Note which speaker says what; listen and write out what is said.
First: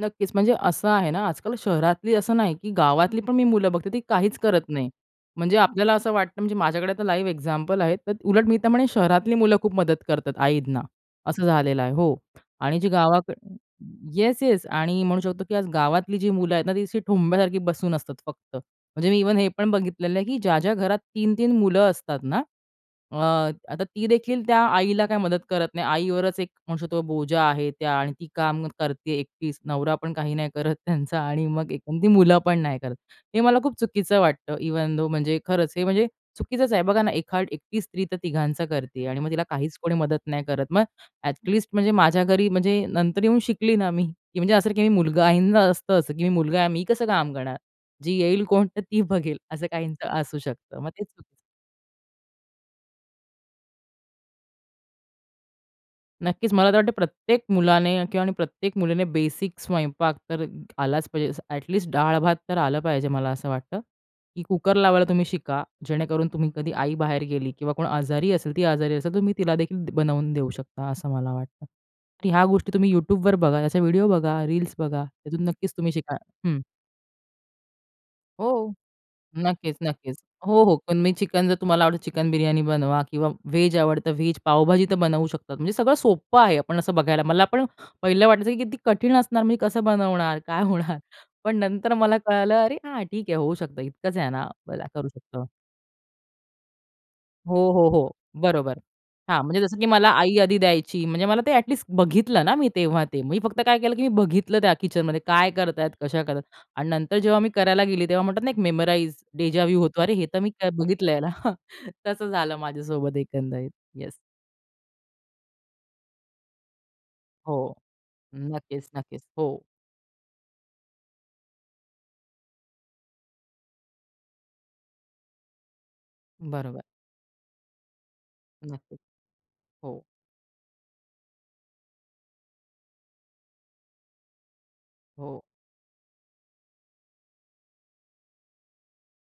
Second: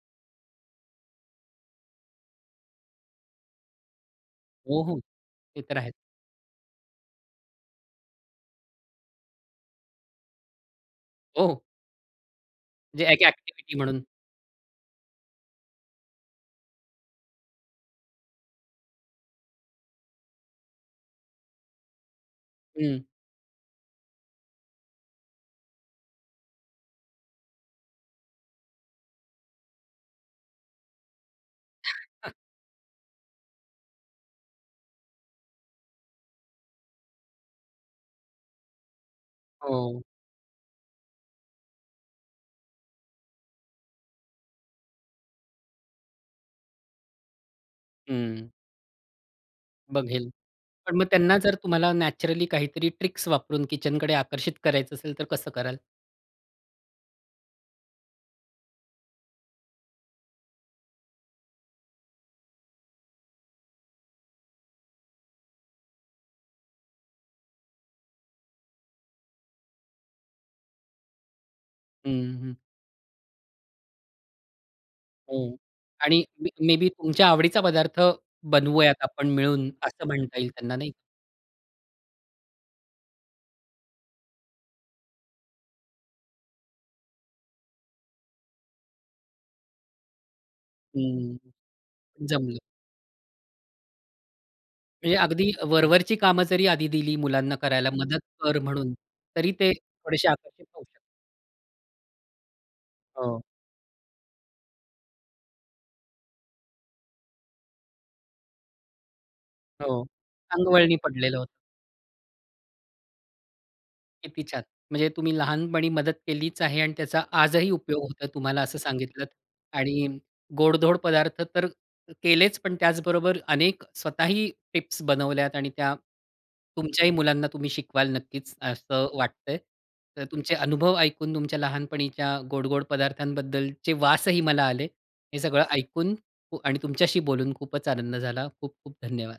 Speaker 1: नक्कीच म्हणजे असं आहे ना, आजकाल शहरातली असं नाही की गावातली पण मी मुलं बघते. ती काहीच करत
Speaker 2: हो,
Speaker 1: नाही.
Speaker 2: हो.
Speaker 1: म्हणजे
Speaker 2: ते तर आहेच.
Speaker 1: आपल्याला असं वाटतं म्हणजे माझ्याकडे आता लाईव्ह एक्झाम्पल आहेत. तर उलट मी तर म्हणेन शहरातली मुलं खूप मदत करतात आईंना, असं
Speaker 2: हो, हो.
Speaker 1: झालेलं आहे हो. आणि जी
Speaker 2: म्हणजे एक
Speaker 1: गावाक
Speaker 2: अ‍ॅक्टिव्हिटी म्हणून.
Speaker 1: येस-येस आणि म्हणू शकतो, की आज गावातली जी मुलं आहेत ना, ती अशी ठोंब्यासारखी बसून असतात फक्त. म्हणजे मी इव्हन हे पण बघितलेलं आहे, की ज्या-ज्या घरात 3-3 मुलं असतात ना,
Speaker 2: हं.
Speaker 1: अ, आता तीदेखील त्या आईला काही मदत करत नाही. आईवरच एक म्हणू शकतो बोजा आहे त्या आणि ती काम करते एकटीच, नवरा पण काही नाही करत त्यांचा आणि मग एक अन् ती मुलं पण नाही करत. हे मला खूप चुकीचं वाटतं इव्हन दो, म्हणजे खरंच हे म्हणजे चुकीचंच आहे. बघा ना, एखादी एकटी स्त्री तर तिघांचं करते आहे आणि मग तिला काहीच कोणी
Speaker 2: हो.
Speaker 1: मदत नाही करत. मग अ‍ॅटलीस्ट म्हणजे माझ्या घरी म्हणजे नंतर येऊन शिकली ना मी की म्हणजे असं, की मी मुलगा आहे. काहींच असतं असं की मी मुलगा आहे मी कसं काम करणार? जी येईल
Speaker 2: हं.
Speaker 1: कोण तर ती बघेल, असं काहीचं
Speaker 2: बघेल.
Speaker 1: असू शकतं. मग
Speaker 2: पण
Speaker 1: ते
Speaker 2: मग
Speaker 1: चुकीचं
Speaker 2: त्यांना जर तुम्हाला नॅचरली काहीतरी ट्रिक्स वापरून किचनकडे आकर्षित करायचं असेल, तर कसं कराल?
Speaker 1: नक्कीच, मला तर वाटतं प्रत्येक मुलाने किंवा आणि प्रत्येक मुलीने बेसिक स्वयंपाक तर आलाच पाहिजे. जसं अ‍ॅटलिस्ट डाळ भात तर आलं पाहिजे. मला असं वाटतं, की कुकर लावायला तुम्ही शिका. जेणेकरून तुम्ही कधी आई बाहेर गेली किंवा कोण आजारी असेल, ती आजारी असेल, तर तुम्ही तिला देखील द बनवून देऊ शकता असं मला वाटतं.
Speaker 2: हं,
Speaker 1: की ह्या
Speaker 2: हं.
Speaker 1: गोष्टी तुम्ही YouTubeवर बघा, असे व्हिडिओ बघा, रील्स बघा. त्यातून
Speaker 2: हो.
Speaker 1: नक्कीच तुम्ही शिका
Speaker 2: आणि म
Speaker 1: हं.
Speaker 2: मे बी तुमच्या आवडीचा पदार्थ
Speaker 1: हो.
Speaker 2: बनवूयात आपण मिळून,
Speaker 1: नक्कीच,
Speaker 2: असं
Speaker 1: नक्कीच.
Speaker 2: म्हणता येईल
Speaker 1: हो,
Speaker 2: त्यांना
Speaker 1: हो.
Speaker 2: नाही?
Speaker 1: पण मी चिकन जर तुम्हाला आवडतं चिकन बिर्याणी बनवा किंवा व्हेज आवडतं व्हेज. पावभाजी तर बनवू शकतात. म्हणजे सगळं सोप्पं आहे, आपण असं बघायला मला पण पहिलं वाटायचं, की किती कठीण असणार. मी कसं बनवणार? काय होणार?
Speaker 2: हं.
Speaker 1: पण नंतर मला कळालं,
Speaker 2: जमलं.
Speaker 1: "अरे, हां, ठीक आहे. होऊ शकतं इतकंच आहे ना, मग काय करू
Speaker 2: म्हणजे
Speaker 1: शकतो."
Speaker 2: अगदी वरवरची कामं जरी आधी दिली
Speaker 1: हो,
Speaker 2: मुलांना
Speaker 1: हो,
Speaker 2: करायला
Speaker 1: हो.
Speaker 2: मदत कर
Speaker 1: बरोबर.
Speaker 2: म्हणून,
Speaker 1: हां,
Speaker 2: तरी
Speaker 1: म्हणजे
Speaker 2: ते
Speaker 1: जसं की मला
Speaker 2: थोडेसे
Speaker 1: आई आधी
Speaker 2: आकर्षित होऊ शकतात.
Speaker 1: द्यायची. म्हणजे मला ते अ‍ॅटलिस्ट बघितलं ना, मी तेव्हा ते. मी
Speaker 2: हो.
Speaker 1: फक्त काय केलं, की मी बघितलं, त्या किचनमध्ये काय करतायेत, कशा करतायत आणि नंतर जेव्हा मी करायला गेली, तेव्हा म्हणतात ना, एक मेमोराइज, डेजा वू होतो.
Speaker 2: हो.
Speaker 1: अरे, हे तर मी
Speaker 2: अंगवळणी
Speaker 1: बघितलं ना.
Speaker 2: पडलेलं होतं.
Speaker 1: हां. तसं झालं माझ्यासोबत एकंदरीत. येस.
Speaker 2: किती छान! म्हणजे तुम्ही लहानपणी मदत केलीच आहे आणि त्याचा आजही
Speaker 1: हो.
Speaker 2: उपयोग होतोय तुम्हाला असं
Speaker 1: नक्कीच, नक्कीच.
Speaker 2: सांगितलत.
Speaker 1: हो.
Speaker 2: आणि गोडधोड पदार्थ तर केलेच, पण त्याचबरोबर अनेक स्वतःही टिप्स बनवल्यात आणि त्या
Speaker 1: बरोबर.
Speaker 2: तुमच्याही मुलांना तुम्ही शिकवाल नक्कीच
Speaker 1: नक्की.
Speaker 2: असं वाटतंय.
Speaker 1: हो.
Speaker 2: तर तुमचे अनुभव ऐकून तुमच्या लहानपणीच्या गोड-गोड पदार्थांबद्दलचे वासही मला आले. हे
Speaker 1: हो.
Speaker 2: सगळं ऐकून उ आणि तुमच्याशी बोलून खूपच आनंद झाला. खूप-खूप धन्यवाद.